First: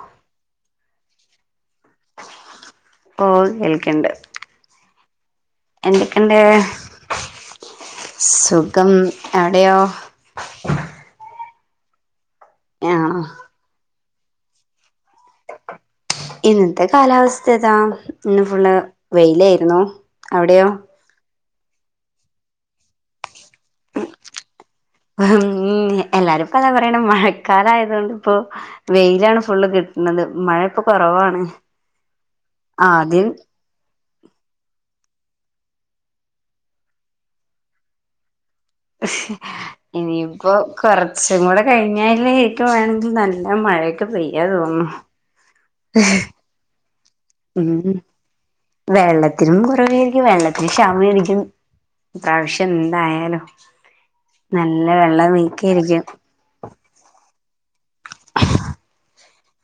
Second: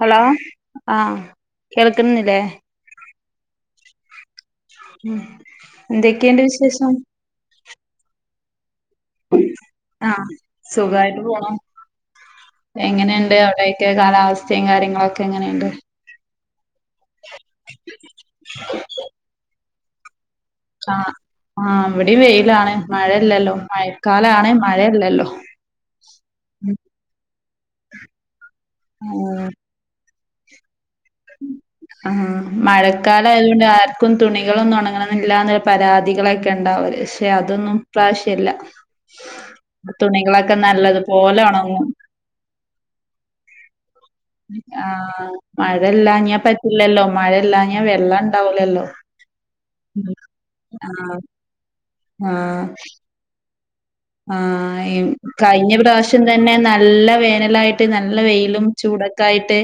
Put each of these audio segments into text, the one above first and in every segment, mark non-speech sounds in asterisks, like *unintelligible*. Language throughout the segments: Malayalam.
ഹലോ ആഹ് കേൾക്കുന്നില്ലേ ഓ കേൽക്കണ്ട് ഉം എന്തൊക്കെ ഇണ്ട് വിശേഷം സുഖം അവിടെയോ ആ എങ്ങനെ ഒണ്ട് അവിടെയൊക്കെ കാലാവസ്ഥയും കാര്യങ്ങളൊക്കെ എങ്ങനെ ഒണ്ട് ഇന്നത്തെ കാലാവസ്ഥ ഏതാ ഇന്ന് ഫുള്ള് വെയിലായിരുന്നു അവിടെയോ ആഹ് ആഹ് ഇവിടേം വെയിലാണ് മഴല്ലല്ലോ മഴക്കാലാണ് മഴല്ലല്ലോ മ് എല്ലാരുംപ്പ അതാ പറയണ മഴക്കാല ആയതുകൊണ്ട് ഇപ്പൊ വെയിലാണ് ഫുള്ള് കി ട്ട്ണത് ആ മഴക്കാല ആദ്യം ആയതു കൊണ്ട് ആർ ക്കും തുണികളൊന്നും ഒണങ്ങണന്നില്ലാന്ന് പരാതികളൊക്കെ ഒണ്ടാവര് പക്ഷെ അതൊന്നും ഇപ്രാവശ്യ ഇല്ല ശ്ശ് ഇനിയിപ്പോ നല്ലതുപോലെ കൊറച്ചും കൂടെ ഉണങ്ങും കഴിഞ്ഞാല് എക്ക് വേണോങ്കി നല്ല മഴ മഴയൊക്കെ പെയ്യാ തോന്നുന്നു ആ മഴ ഇല്ലാഞ്ഞാ പറ്റില്ലല്ലോ ഉം മഴയില്ലാഞ്ഞാ വെള്ളം ഉണ്ടാവൂലല്ലോ വെള്ളത്തിനും കുറവേരിക്കും വെള്ളത്തിന് ആഹ് ക്ഷാമേരിക്കുന്നു ഇപ്രാവശ്യം എന്തായാലും ആ നല്ല ഇമ് വെള്ളം കഴിഞ്ഞ വീക്കിയിരിക്കും പ്രാവശ്യം തന്നെ നല്ല വേനലായിട്ട് നല്ല വെയിലും ചൂട ക്കായിട്ട്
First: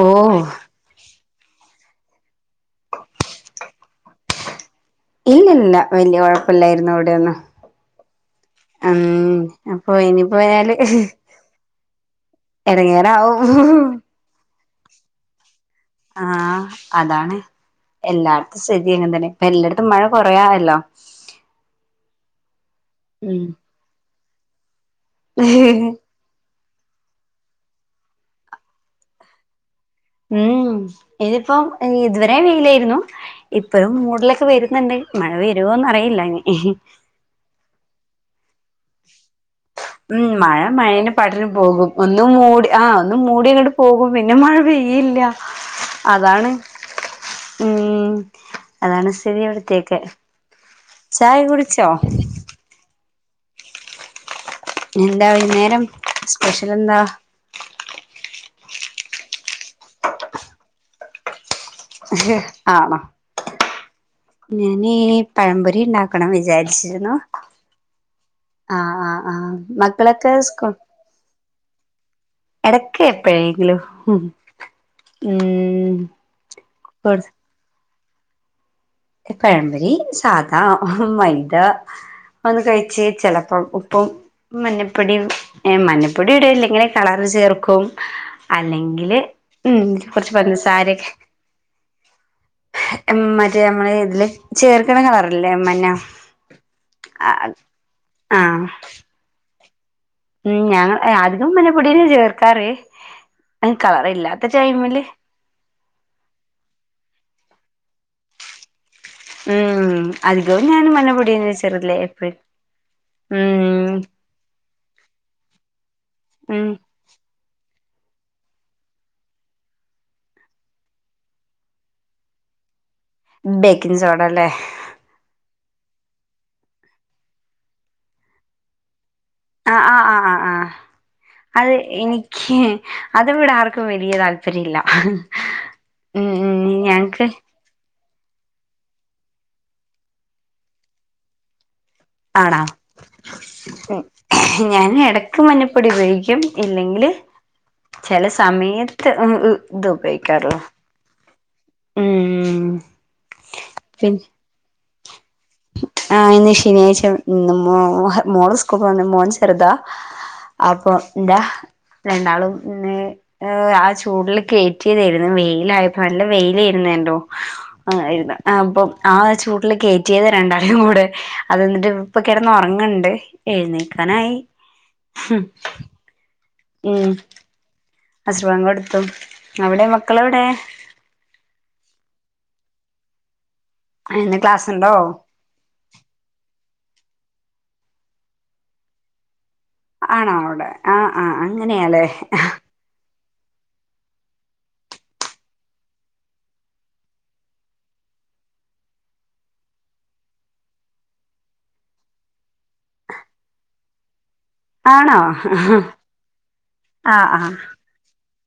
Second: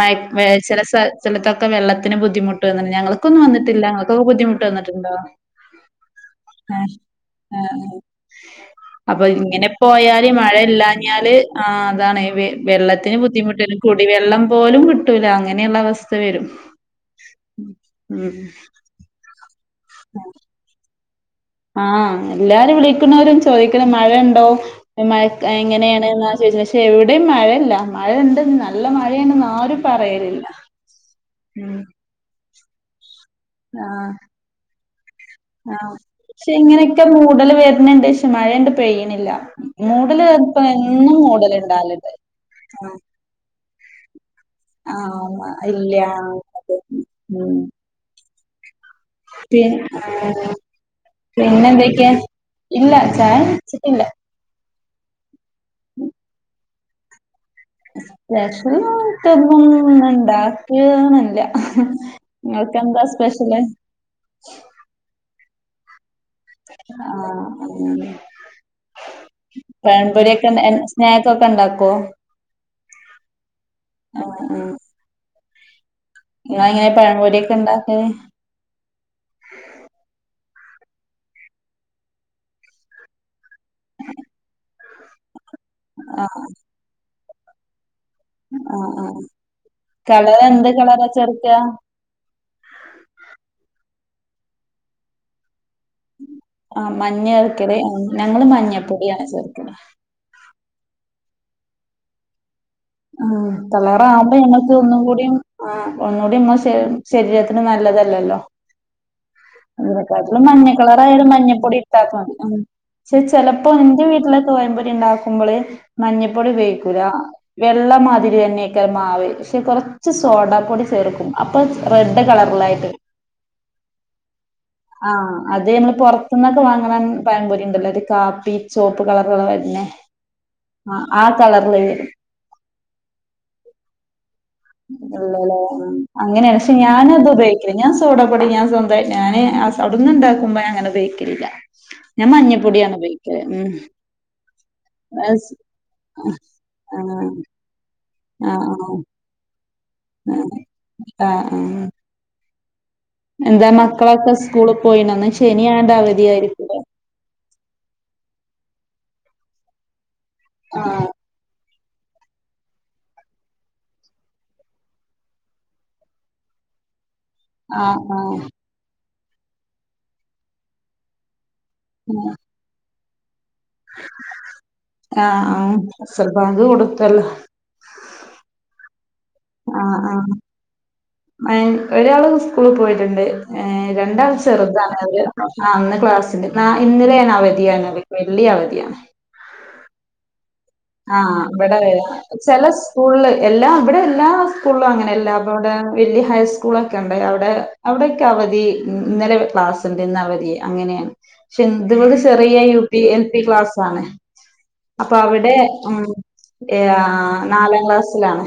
ഓ വേ ചെല സ സ്ഥലത്തക്ക വെള്ളത്തിന് ബുദ്ധിമുട്ടും അങ്ങനെ ഞങ്ങൾക്കൊന്നും വന്നിട്ടില്ല ഞങ്ങൾക്ക് ബുദ്ധിമുട്ട് വന്ന്ട്ട് ഇല്ല്വല്യ കൊഴപ്പ ഇല്ലാരുന്നു അവിടെ ഒന്ന് ആഹ് അപ്പൊ ഇങ്ങനെ പോയാല് മഴ ഇല്ലാഞ്ഞാല് ആ അതാണ് ഈ വ് വെള്ളത്തിന് എടങ്ങേറാവും ബുദ്ധിമുട്ടില്ലല്ലോ കുടിവെള്ളം പോലും കിട്ടൂലാന്ന് ആഹ് അതാണ് ഉം എല്ലായിടത്തും സ്ഥിതി ഇങ്ങന തന്നെ ഇപ്പ എല്ലടത് ട്ടും മഴ കൊറേ ആയല്ലോ ആഹ് എല്ലാരും വിളിക്കുണോരും ഉം ചോദിക്കല് മഴ ഒണ്ടോ ഈ മഴേക്ക എങ്ങനെയാണ് എന്നാ ചോദിച്ചത് പക്ഷെ എവിടെയും മഴയല്ല മഴ ഉണ്ട് നല്ല മഴയാണെന്ന് ആരും പറയലില്ല ഉം ഇതിപ്പം ഉം ഇതുവരേം വെയിലായിരുന്നു ഇപ്പഴും ആഹ് മൂടലൊക്കെ വരുന്നുണ്ട് മഴ വരുവോന്ന് ആഹ് അറിയില്ല പക്ഷെ ഇനി ഇങ്ങനെയൊക്കെ മൂടല് വരുന്നുണ്ട് പക്ഷെ മഴയണ്ട് പെയ്യണില്ല ഉം മൂടല് ഇപ്പ മഴ മഴേന് എന്നും പാട്ടിന് മൂടല് പോകും ഇണ്ടാവലുണ്ട് ഒന്നും മൂടി ആ ആഹ് ഒന്നും മൂടിയങ്ങട്ട് പിന്നെ മഴ പെയ്യേ ഇല്ല ആഹ് ഇല്ല അതാണ് അതെ. ഉം അതാണ് സ്ഥിതി പിൻ ഇവിടത്തേക്ക് ആ ചായ കുടിച്ചോ പിന്നെന്തക്കെയാ ഇല്ല ചായ കുടിച്ചിട്ടില്ല എന്താ വയ്യ്ന്നേരം സ്പെഷ്യലെന്താ സ്പെഷ്യലായിട്ടൊന്നും ഇന്നുണ്ടാക്കിയതൊന്നും ഇല്ല ആണോ ഞാന് പഴംപൊരി ഉണ്ടാക്ക നക്കണം വിചാരിച്ചിരുന്നു ആഹ് അങ്ങനെ ആഹ് ആഹ് ആഹ് മക്കളൊക്കെ പഴംപൊരിയൊക്കെ സ് എൻ സ്നാക്കൊക്കെ ഇണ്ടാക്കോ? ഇടക്ക് എപ്പോഴെങ്കിലും ഉം ഇ ഇങ്ങനെ പഴം പൊരിയൊക്കെ ഇണ്ടാല് പഴമ്പൊരി സാദാ മൈദ ഒന്ന് കഴച്ച് വച്ച് ചെലപ്പോം ഒപ്പം മഞ്ഞപ്പൊടി മഞ്ഞപ്പൊട ആഹ് ഇടെല്ല ഇങ്ങനെ കളറ് ചേർക്കും ആഹ് അല്ലെങ്കില് ആഹ് ഉം കുറച്ച് കളറെന്ത് കളറാ പഞ്ചസാരൊക്കെ ചേർക്കാ? മറ്റേ നമ്മള് ഇതില് ചേർക്ണ കളറില്ലേ മഞ്ഞ ആഹ് മഞ്ഞ ചേർക്കല് ഞങ്ങള് ആഹ് മഞ്ഞപ്പൊടിയ ചേർക്കണേ ഉം ഞങ്ങള് ആധികം മഞ്ഞപ്പൊടി തന്നെ ചേർക്കാറ് ആ കളാകുമ്പോ കളറില്ലാത്ത ഞങ്ങക്ക് ഒന്നും ടൈമില് കൂടി ആ ഒന്നുകൂടിമ്മ ശരീര അന് നല്ലതല്ലല്ലോ ഉം അക്ക അധികവും മഞ്ഞ ഞാൻ കളറായ ഒരു മഞ്ഞപ്പൊടിന്നെ മഞ്ഞപ്പൊടി ചേർക്കല് ഇട്ടാ മതി എപ്പഴും പക്ഷെ ചെലപ്പോ ഉം എന്റെ വീട്ടില് പയമ്പൊരി ഉണ്ടാക്കുമ്പോള് മഞ്ഞപ്പൊടി ഉം ഉപയോഗിക്കൂല വെള്ളമാതിരി തന്നെയൊക്കെ മാവ് പക്ഷെ കുറച്ച് സോഡ പൊടി ചേർക്കും അപ്പൊ റെഡ് കളർലായിട്ട് ബേക്കിങ് സോഡ അല്ലേ ആഹ് അത് നമ്മള് പുറത്തുന്നൊക്കെ വാങ്ങാണ പഴംപൊരി ഇണ്ടല്ലോ ഒരു കാപ്പി ചോപ് പ്പു കളറൾ ആഹ് വരുന്നേ ആഹ് ആഹ് ആഹ് ആഹ് ആ ആ കളർല് വരും. അത്വ്ട ആർക്കും വലിയ താല് ഇല്ലല്ലേ ഉം ഉം അങ്ങനെയാണ്. പക്ഷെ ഞങ്ങക്ക് ഞാനത് ഉപയോഗിക്കില്ല ഞാ സ്വ സോഡാ പൊടി ഞാൻ സ്വന്തായി ഞാന് അവിന്ന് ഇണ്ടാക്കുമ്പോ അങ്ങന ഉപയോഗിക്കലില്ല ഞാൻ മഞ്ഞപ്പൊടിയാണ് ഉപയോഗിക്കല് ഉം ഞാന് ഇടക്ക് മഞ്ഞപ്പൊടി ഉപയോഗിക്കും ഇല്ലെങ്കില് ആഹ് ആഹ് ചില ആഹ് ആഹ് സമയത്ത് ഉം ഉം ഇത് ഉപയോഗിക്കാറുള്ളു ആഹ് ആഹ് ഉം എന്താ പി മക്കളൊക്കെ സ്കൂള് പോയിണന്ന് ആ ഇന്ന് ശനിയാഴ്ച ന്ന് മോ മോള് സ്കൂൾ പോന്ന് മോൻ ചെറുതാ അപ്പൊ ആഹ് എന്താ രണ്ടാളും പിന്നെ ഏ ആ ചൂടില് കേറ്റിയതായിരുന്നു വെയിലായപ്പോ നല്ല വെയിലായിരുന്നേനല്ലോ ആഹ് ആയിരുന്നു. ആഹ് അപ്പം ആ ചൂട്ടില് കേറ്റിയതാ രണ്ടാളെയും കൂടെ അത് എന്നിട്ട്പ്പൊ കിറന്ന് ഉറങ്ങണ്ട് എഴുനേക്കാനായി ആഹ് ആഹ് അസർ ബാങ്ക് കൊടുത്തല്ലോ അസർ ബാങ്ക് കൊടുത്തു അവിടെ ആഹ് ആഹ് മക്കളെവിടെ? ഏഹ് ഒരാള് സ്കൂളിൽ പോയിട്ടുണ്ട്. ഏ രണ്ടാള് ഇന്ന് ക്ലാസ്സുണ്ടോ ചെറുതാണ് അവര് ആ ഇന്ന് ക്ലാസ്ണ്ട് നാ ഇന്നലെ ആണ് അവധിയാണത് വെ വെള്ളി അവധിയാണ്. ആണോ അവിടെ? ആ ഇവിടെ വ ചില സ്കൂൾല് എല്ലാ അവിടെ എല്ലാ സ്കൂൾലും അങ്ങനെയല്ല അപ്പ അവിടെ വലിയ ഹൈസ്കൂളൊക്കെ ഉണ്ട് അവിടെ അവിടൊക്കെ ആ വധി. ഇന്നലെ ക്ലാസ് ഉണ്ട് ഇന്ന് അവധി അങ്ങനെയാണ്. പക്ഷെ ഇത് ചെറിയ U P L P P ക്ലാസ്സാണ്. ആണോ ഉം ഏ ആ ആ നാലാം ക്ലാസ്സിലാണ്.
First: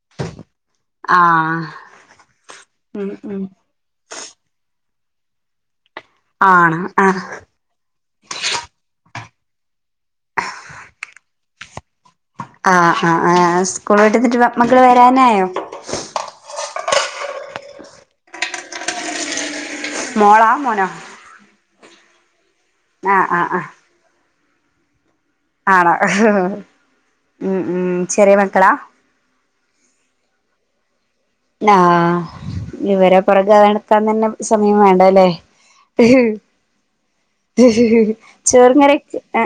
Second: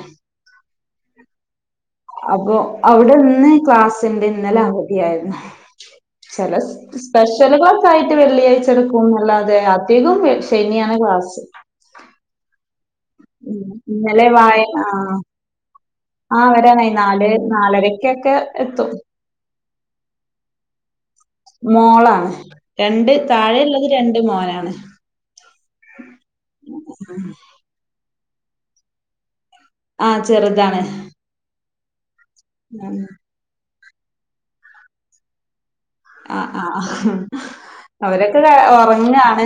ആഹ് അപ്പൊ ഉം അവിടെ ഉം ഇന്ന് ക്ലാസ്സ് ഉണ്ട് ഇന്നലെ അവധിയായിരുന്നു. ചില ആണോ സ് ആഹ് സ്പെഷ്യല് ക്ലാസ് ആയിട്ട് വെള്ളിയാഴ്ച എടുക്കും അല്ലാതെ അ ധികം ശനിയാണ് ക്ലാസ് ആ ആ ആ ഉം സ്കൂൾ ഇന്നലെ വട്ടിന്നിട്ട് വായന മക്കള് ആ വരാനായോ? ആഹ് വരാനായി നാല് നാലരക്കൊക്കെ എത്തും മോളാ മോനോ? മോളാണ് രണ്ട് ആഹ് താഴെ ഇള്ളത് രണ്ട് മോനാണ് ആണാ ഹ് ഹ് ഹ് ഉം ഉം ചെറിയ മക്കളാ ആ ചെറുതാണ് ആ.... ഇവരെ പുറകെ നടക്കാൻ തന്നെ സമയം വേണ്ടല്ലേ. ആ ആ അവരൊക്കെ ചോറും കറിയൊക്കെ ഉറങ്ങാണ്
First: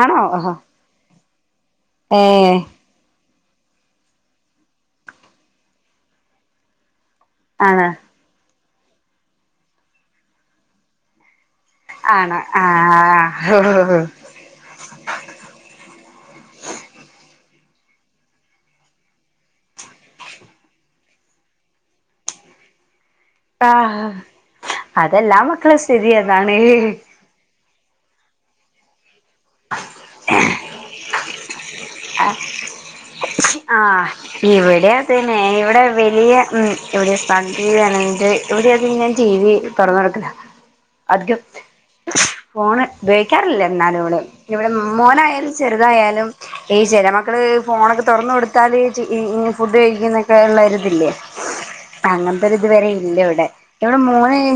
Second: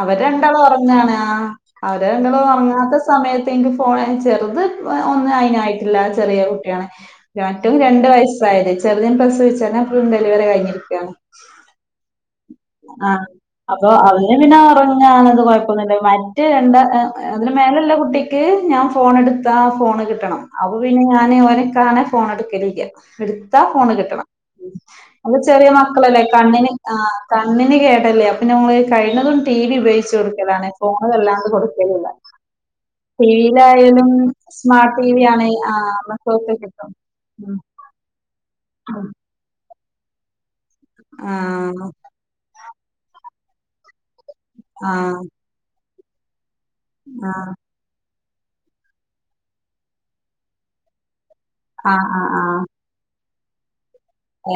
ആണോ അവരെണ്ടാള് ഉറങ്ങാണ് അവരങ്ങള് ഏഹ് ഉറങ്ങാത്ത സമയ ത്ത് ഇൻക് ഫോൺ ചെറുത് ഒന്നും അതിനനായിട്ടില്ല ചെറിയ കുട്ടിയാണ് *unintelligible* ആണോ രണ്ട് വയസ് ആയില്ലേ ചെറുത്തിനെ പ്രസവിച്ച് ഞാൻ ഇപ്പൊ ഡെലിവറി കഴിഞ്ഞ് ഇരിക്കന് ആണോ ആ അപ്പൊ ആഹ് അവെ പിന്നെ ഉറങ്ങാണത് കൊഴപ്പൊന്നില്ല മറ്റെ രണ്ട് അതിന് മേലുള്ള കുട്ടിക്ക് ഞാൻ ഫോൺ എടുത്താ ഫോണ് കിട്ടണം അപ്പ പിന്നെ ഞാന് ഓനേക്കാണെഫോൺ ഫോണെടുക്കലില്യ എടുത്താ ഫോണ് ആഹ് കിട്ടണം അപ്പ അതെല്ലാ ചെറിയ മക്കളെ സ്ഥിതി മക്കളല്ലേ അതാണ് കണ്ണിന് ആ അന് കേട്ടല്ലേ അപ്പൊ ഞങ്ങൾ കണ്ണിന് ണ്ണിന് കേടല്ലേ കഴിുന്നതും ടി വി ഉപയോഗിച്ച് കൊടുക്കലാണ് ഫോണ് വല്ലാണ്ട് കൊടു ആ ആ ഇവിടെ സ്മാർട്ട് ടി വി അതന്നെ ആണ് ഇവിടെ ആഹ് വലിയ മക്കൾക്ക് ഉം കിട്ടും ഒരു ഉം സംഗീതൻ *unintelligible* ഇവിടെ ഒക്കെ ഇങ്ങനെ ടീ വി തുറന്നു കിടക്കല ആ ഫോണ് ഉപയോഗിക്കാറില്ല എന്നാലുംഅവള് ഇവിടെ ആഹ് മോനായാലും ചെറുതായാലും ഏ ചില മക്കള് ആഹ് ഫോണൊക്കെ തുറന്ന കൊടുത്താല് ചികി ഞ് ഫുഡ് കഴിക്കുന്നൊക്കെ ഉള്ള ഒരുത്ല്ലേ ആഹ് ആഹ് അങ്ങനത്ത ഒര്ത് ആഹ് ഇതുവരെ ഇല്ല ഇവിടെ ഇവിടെ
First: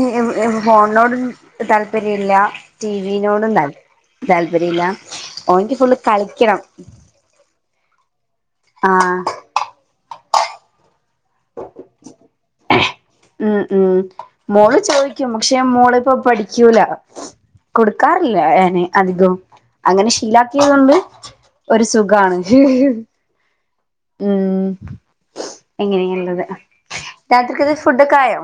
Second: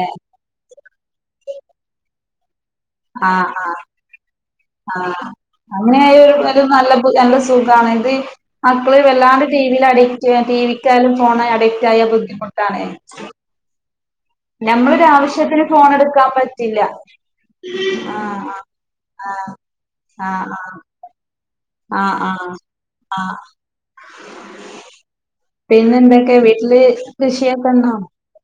ഏഹ് ഫോണിനോടും താല്പര്യം ഇല്ല ടി വിനോടും താൽ ആ അങ്ങനെയായി ഒരു കളിക്കണം ഒരു നല്ല നല്ല സുഖമാണ് ഇത് മക്കള് ആഹ് വല്ലാണ്ട് ടി വിയിൽ അഡിക്റ്റ് ടി ലും ഫോൺ അഡിക്റ്റ ആയ ബുദ്ധിമുട്ടാണ് ഉം ഉം മോള് ഞമ്മളൊരു ചോയിക്കും പക്ഷേ ആവശ്യത്തിന് ഫോൺ മോളിപ്പോ എടുക്കാൻ പറ്റില്ല പഠിക്കൂല കൊടുക്കാറില്ല ആഹ് എനെ അധികം അങ്ങനെ ആഹ് ശീലാക്കിയത് കൊണ്ട് ഒരു ആഹ് ആഹ് സുഖാണ് ആഹ് ഹ് ഹ് ആഹ് ഉം പിന്നെന്തൊക്കെ എങ്ങനെയുള്ളത് വീട്ടില് രാത്രിക്കത്തെ കൃഷിയക്കെണോ ഫുഡൊക്കെ ആയോ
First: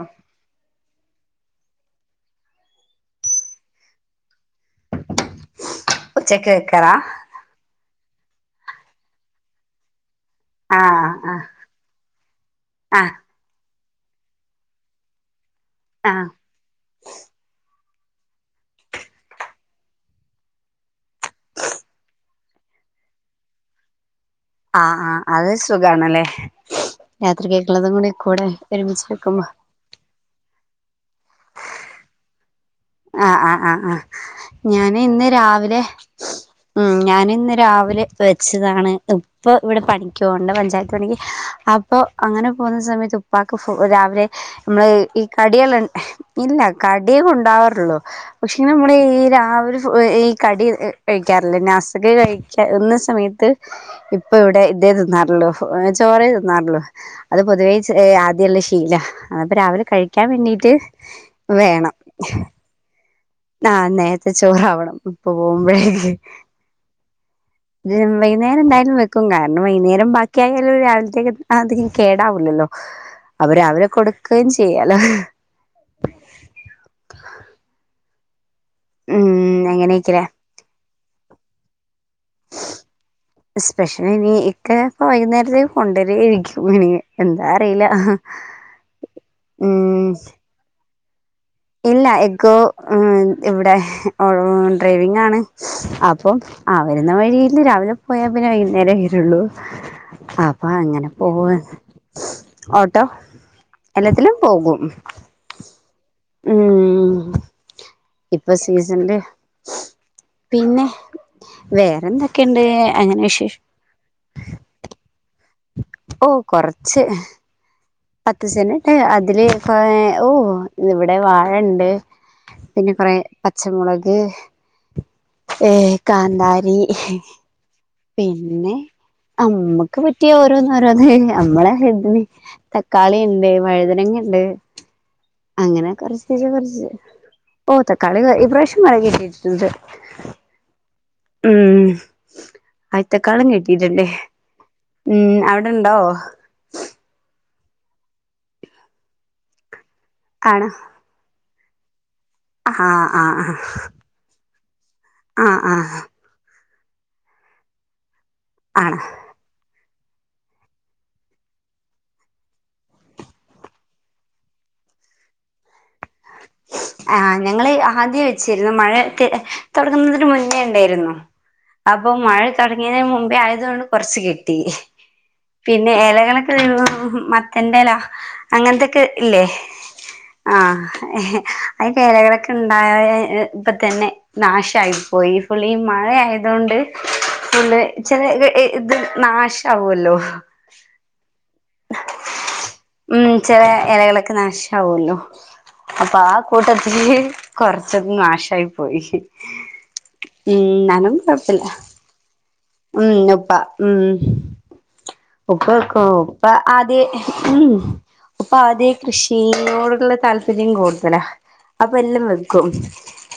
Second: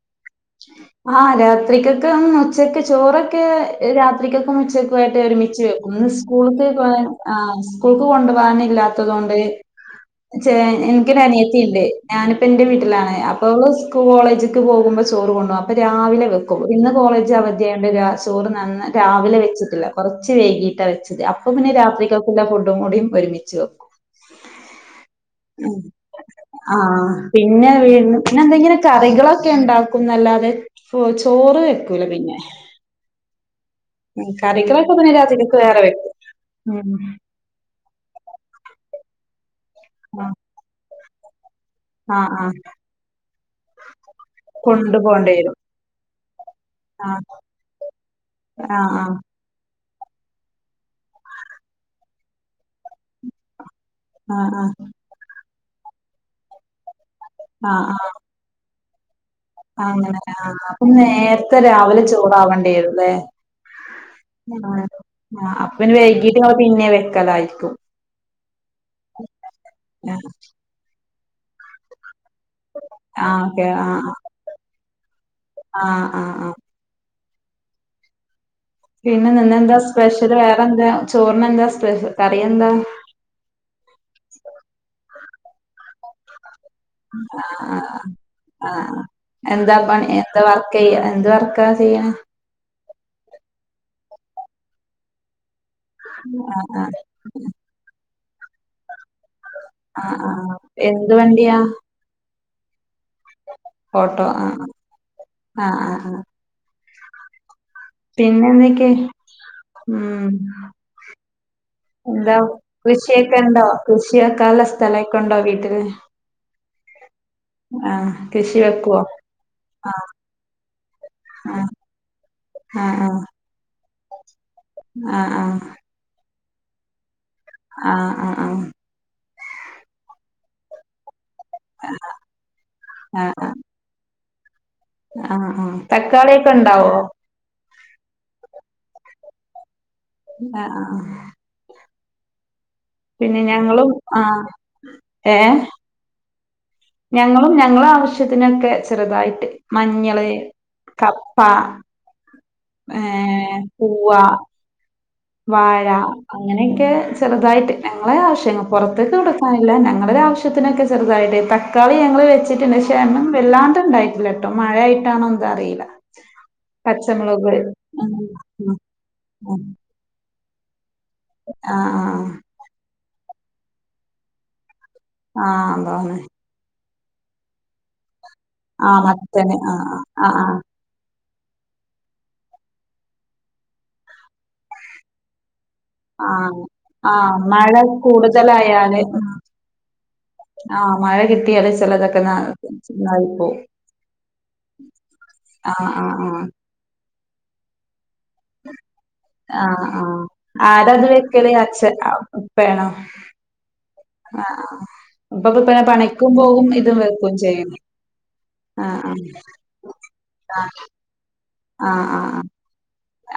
ആ രാത്രിക്ക് ഒക്കെ മുച്ചക്ക് ചോറൊക്കെ രാത്രിക്കൊക്കെ മുച്ചക്കുയിട്ട് ഒരുമിച്ചു ഒന്ന് ഉച്ചക്ക് സ്കൂൾക്ക് പോ വെക്കാറാ ആ സ്കൂൾക്ക് കൊണ്ടുപകാന ഇല്ലാത്തത് കൊണ്ട് ച്ചെ ആഹ് എനിക്കൊരു ആഹ് അനിയത്തി ഉണ്ട് ഞാനിപ്പോ എന്റെ വീട്ടിലാണ് ആഹ് അപ്പൊ അവൾ കോളേജ്ക്ക് പോകുമ്പോ ചോറ് കൊണ്ടു പോകും അപ്പൊ ആഹ് രാവിലെ വെക്കും ഇന്ന് കോളേജ് അവധിയാണ്. അത് കൊണ്ട് ചോറ് നന്ന് രാവിലെ വെച്ചിട്ടില്ല കുറച്ച് വൈകിട്ടാ വെച്ചത് അപ്പൊ പിന്നെരാത്രിക്കക്ക് ഉള്ള ഫു കൂടിയും ഒരുമിച്ചച്ച് വെക്കും ആ ആ അത് സുഖണല്ലേ ആഹ പിന്നെ പിന്നെ എന്തെങ്ങെ ഒരുമിച്ച് വെക്കുമ്പോ കറികളൊക്കെ ഉണ്ടാക്കുംല്ലാതെ ചോറ് വെക്കൂല പിന്നെ ആ ആ ആ ആ ഉം കറികളൊക്കെ ഞാന പിന്നെ ഇന്ന് രാത്രിക്കക്ക് വേറെ രാവിലെ വെക്കും ഉ ഉം ഞാന ഇന്ന് രാവിലെ വെച്ചതാണ് ഇപ്പൾ ഇവിടെ ആഹ് പണിക്കൊകുണ്ട് പഞ്ചായത്ത്പണിക്ക് അപ്പോൾ ആഹ് അങ്ങനെ ആഹ് പോകുന്ന സമയത്ത് ഉപ്പാക്ക് രാവിലെ നമ്മള് കൊണ്ടു ഈ പോണ്ടേരും കടികൾണ്ട് ഇല്ല കടിയ ആഹ് കൊണ്ടാവാറുള്ളൂ പക്ഷെ ഈ ആഹ് ആഹ് നമ്മളെ ഈരാവി ഒരു ഈ കടി കഴിക്കാറില്ല നാസക് കഴിക്കാ എന്ന സമയത്ത് ഇപ്പൊ ആഹ് ഇവിടെ ഇതേ ആഹ് തിന്നാറുള്ളു ചോറ തിന്നാറുള്ളു അത് പൊതുവേ ആഹ് ആഹ് ഇച്ചിരി ആദ്യുള്ള ശീല അതപ്പ രാവിലെ അങ്ങനെ കഴിക്കാൻ ആഹ് വേണ്ടീട്ട് അപ്പം നേരത്തെ വേണം രാവിലെ ചോറാവണ്ടിവരുല്ലേ ആ നേരത്തെ ആഹ് ചോറാവണം ഇപ്പ ആഹ് അപ്പൊ പിന്നെ പോകുമ്പോഴേക്ക് വൈകീട്ട് ഇങ്ങള് പിന്നെ വെക്കലായിരിക്കും എ വൈകുന്നേരം എന്തായാലും വെക്കും കാരണം വൈകുന്നേരം ആഹ് ബാക്കിയ ആയാലും രാവിലത്തേക്ക്എടു ആ അതം കേടാവൂല്ലല്ലോ അവര് അവരെ കൊടുക്കുകയും ചെയ്യാലോ ആഹ ആഹ് ആഹ *inaudible* പിന്നെ ഉം നിന്നെന്താ അങ്ങനെയൊക്കെല്ലേ സ്പെഷ്യല് വേറെന്താ ചോറിന് എന്താ സ്പെഷ്യൽ കറി എന്താ എസ്പെഷല നീ ഇക്ക കൊണ്ട് *inaudible* ആ ആഅആ എന്താ പണി ഉം എന്താ വർക്ക് ചെയ്യ എന്ത് വർക്കാ ചെയ്യാണെ ഇവിടെഓ ഡ്രൈവിംഗ ആണ് അപ്പം ആഹ് ആഹ് വരുന്ന വഴിയിൽ രാവിലെ പോയാ പിന്നെ വൈകുന്നേരംകിട്ടു ആഹ് ആഹ് അപ്പൊ അങ്ങനെ എന്ത് പോവ വണ്ടിയാ ട്ടോ ഓട്ടോ എല്ലാത്തിലും ആഹ് പോകും ഉം ഇപ്പൊ പിന്നെന്തൊക്കെ സീസണില് ഉ പിന്നെ എന്താ വേറെന്തൊക്കെയുണ്ട് അങ്ങനെ കൃഷിയൊക്കെ വിശേഷം ഉണ്ടോ കൃഷിയൊക്കെ ഉുള്ള സ്ഥലൊക്കെ ഉണ്ടോ വീട്ട എക്കേ കുറച്ച് പത്ത് കൃഷി സെന്റ്ണ്ട് വെക്കുവോ അതില് ഇപ്പൊ ആഹ് ഓ ഇവിടെ വാഴണ്ട് പിന്നെ ആഹ് കൊറെ പച്ചമുളക് ആഹ് ആഹ് ഏ കാന്താരി ആ ആ ആ അമ്മുക്ക് പറ്റിയ ഓരോന്ന് ഓരോന്ന് ചെയ്യ നമ്മളെ ഇതിന് ആഹ് തക്കാളിയുണ്ട് ആഹ് വഴുതനങ്ങ ഉണ്ട് ആഹ് ആഹ് അങ്ങനെ കുറച്ചിച്ച തക്കാളിയൊക്കെ കുറച്ച് ഉണ്ടാവോ ഓ തക്കാളി ഇപ്രാവശ്യം മഴ കിട്ടീട്ടുണ്ട് ആഹ് ആ ആ ഉം പിന്നെ ആയിത്തെക്കാളും ഞങ്ങളും കെട്ടിട്ടിണ്ട് ആഹ് ഉം ഏഹ് അവിടെണ്ടോ ഞങ്ങളും ഞങ്ങള ആവശ്യത്തിനൊക്കെ ചെറുതായിട്ട് മഞ്ഞള് ആണോ കപ്പ ആ ആ ആ ഏർ പൂവാ ആ ആ വാഴ അങ്ങനെയൊക്കെ ചെറുതായിട്ട് ഞങ്ങളെ ആവശ്യ ആണ പുറത്തേക്ക് കൊടുക്കാനില്ല ഞങ്ങ ഞങ്ങളുടെ ആവശ്യത്തിനൊക്കെ ചെറുതായിട്ട് തക്കാളി ഞങ്ങള് വെച്ചിട്ടുണ്ട്ക്ഷേ അും വല്ലാണ്ട്ണ്ടായിട്ടില്ല കേട്ടോ മഴയായിട്ട് ട്ടാണോന്താ അറിയില്ല ആഹ് പച്ചമുളക് ഞങ്ങള് ഉം ആദ്യം വെച്ചിരുന്നു ഉം മഴ ഉം തുടങ്ങുന്നത് മുന്നേ ഉണ്ടായിരുന്നു ആ ആ അപ്പൊ മഴ തുടങ്ങിയതിനന് മുമ്പേ ആയതുകൊണ്ട് കുറച്ച് കിട്ടി ആ പിന്നെ അതാണ് ഇലകളൊക്കെ തരു മത്തൻന്റെല ആ അങ്ങനന്തൊക്കെ ഇല്ലേ മത്തന് ആ ആ ആ ആഹ അ വേലകളൊക്കെ ഉണ്ടായ ഇപ്പ തന്നെ നാശായിപ്പോയി പുള്ളി ഈ മഴ ആ ആയതൊണ്ട് ആ മഴ പുളിചെല ഇത് കൂടുതലായാല് ഉം നാശവല്ലോ ആ മഴ കിട്ടിയാല് ചിലതൊക്കെ ന ഉം നന്നായി പോവും ചെല ഇലകളൊക്കെ നാശ ആവല്ലോ അപ്പൊ ആ കൂട്ടത്തില് കൊറച്ച മാശായി പോയി ആ ആ ആ ഉം നന ആരാത് വെക്കല് കുഴപ്പില്ല അച്ഛ ഉം ഉപ്പ ഉം ആ അപ്പൊ ഉപ്പ പിന്നെ വെക്കും പണിക്കും പോകും ഇതും വെക്കും ചെയ്യണം അപ്പൊ ആദ്യ കൃഷിയോടുള്ള താല്പര്യം ആഹ് കൂടുതലാ അപ്പ ആഹ് എല്ലം ആഹ് വെക്കും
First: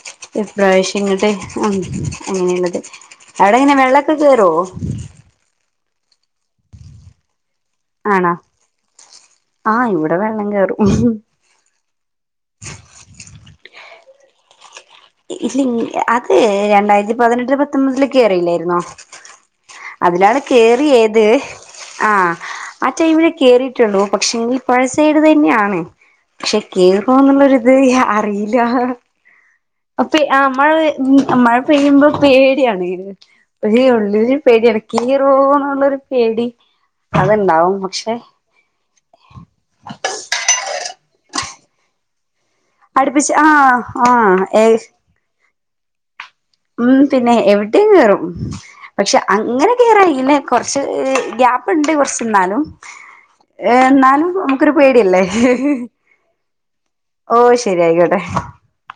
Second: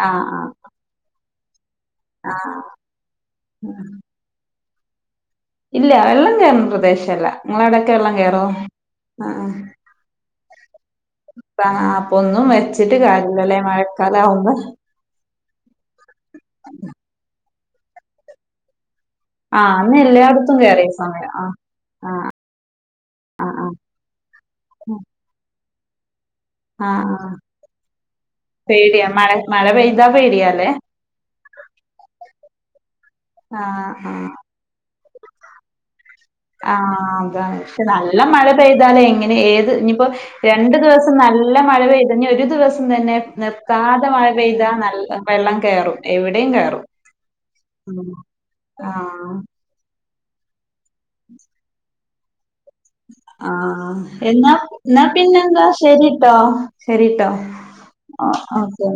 ആഹ് ഇപ്രാവശ്യം ഇങ്ങട്ട് ഉം ആഹ് ആഹ് അങ്ങനെയുള്ളത്. അവിടെ ഇങ്ങനെ വെള്ളൊക്കെ കേറോ ഇല്ല വെള്ളം കേറുന്ന പ്രദേശല്ല. നിങ്ങള അവിടയൊക്കെ വെള്ളം ആണോ കേറോ? ആ ആ ആഹ് ഇവിടെ വെള്ളം കേറും അപ്പ ആ അപ്പൊ ഒന്നും വെച്ചിട്ട് കാര്യല്ലല്ലേ മഴക്കാലം ആവുമ്പോ ഇല്ല അത് രണ്ടായിരത്തി പതിനെട്ടില് പത്തൊമ്പതിലെക്കയറിയില്ലായിരന്നോ ആ അതിലാണ് കേറിയേത് ആ ആ ടൈമില് കേറിട്ടൊള്ളൂ. പക്ഷെ പൊഴസൈഡ് തന്നെയാണ്. പക്ഷെ ആഹ് ആഹ് കേറാനുള്ളത് അറീല. പേടിയാ മഴ മഴ പെയ്താ അപ്പ പേടിയാല്ലേ മഴ മഴ പെയ്യുമ്പോ പേട്യാണ്. ഒരു ആഹ് ആഹ് ഉള്ളിലൊരു പേട്യാണ് ക്കേറോന്ന്ള്ളൊരു. ആ അതാണ് പക്ഷെ നല്ല മഴ പെയ്താലേ എങ്ങനെ ഏത് ഇഞ്ഞിപ്പൊ രണ്ട് ദിവസം ന ല്ല മഴ പെയ്ത ഇനി ഒരു ദിവസം തന്നെ അടുപ്പിച്ച് ആഹ് നിർത്താതെ മഴ ആഹ് ഏ പെയ്താ നല്ല വെള്ള ഉം പിന്നെ എവിടെ ഉം കേറും പക്ഷെ ആഹ് അങ്ങനെ കേറായില്ല. കു ക്ഷെ ഗ്യാപ്പ്ണ്ട് കൊർച്ച് ന്നാലും ആ എന്നാ ന്നാപിന്നെന്താ പേടിയല്ലേ ശെരീട്ടോ ശെരീട്ടോ. ഓ ശരി ആയിക്കോട്ടെ ആ ഓക്കെ.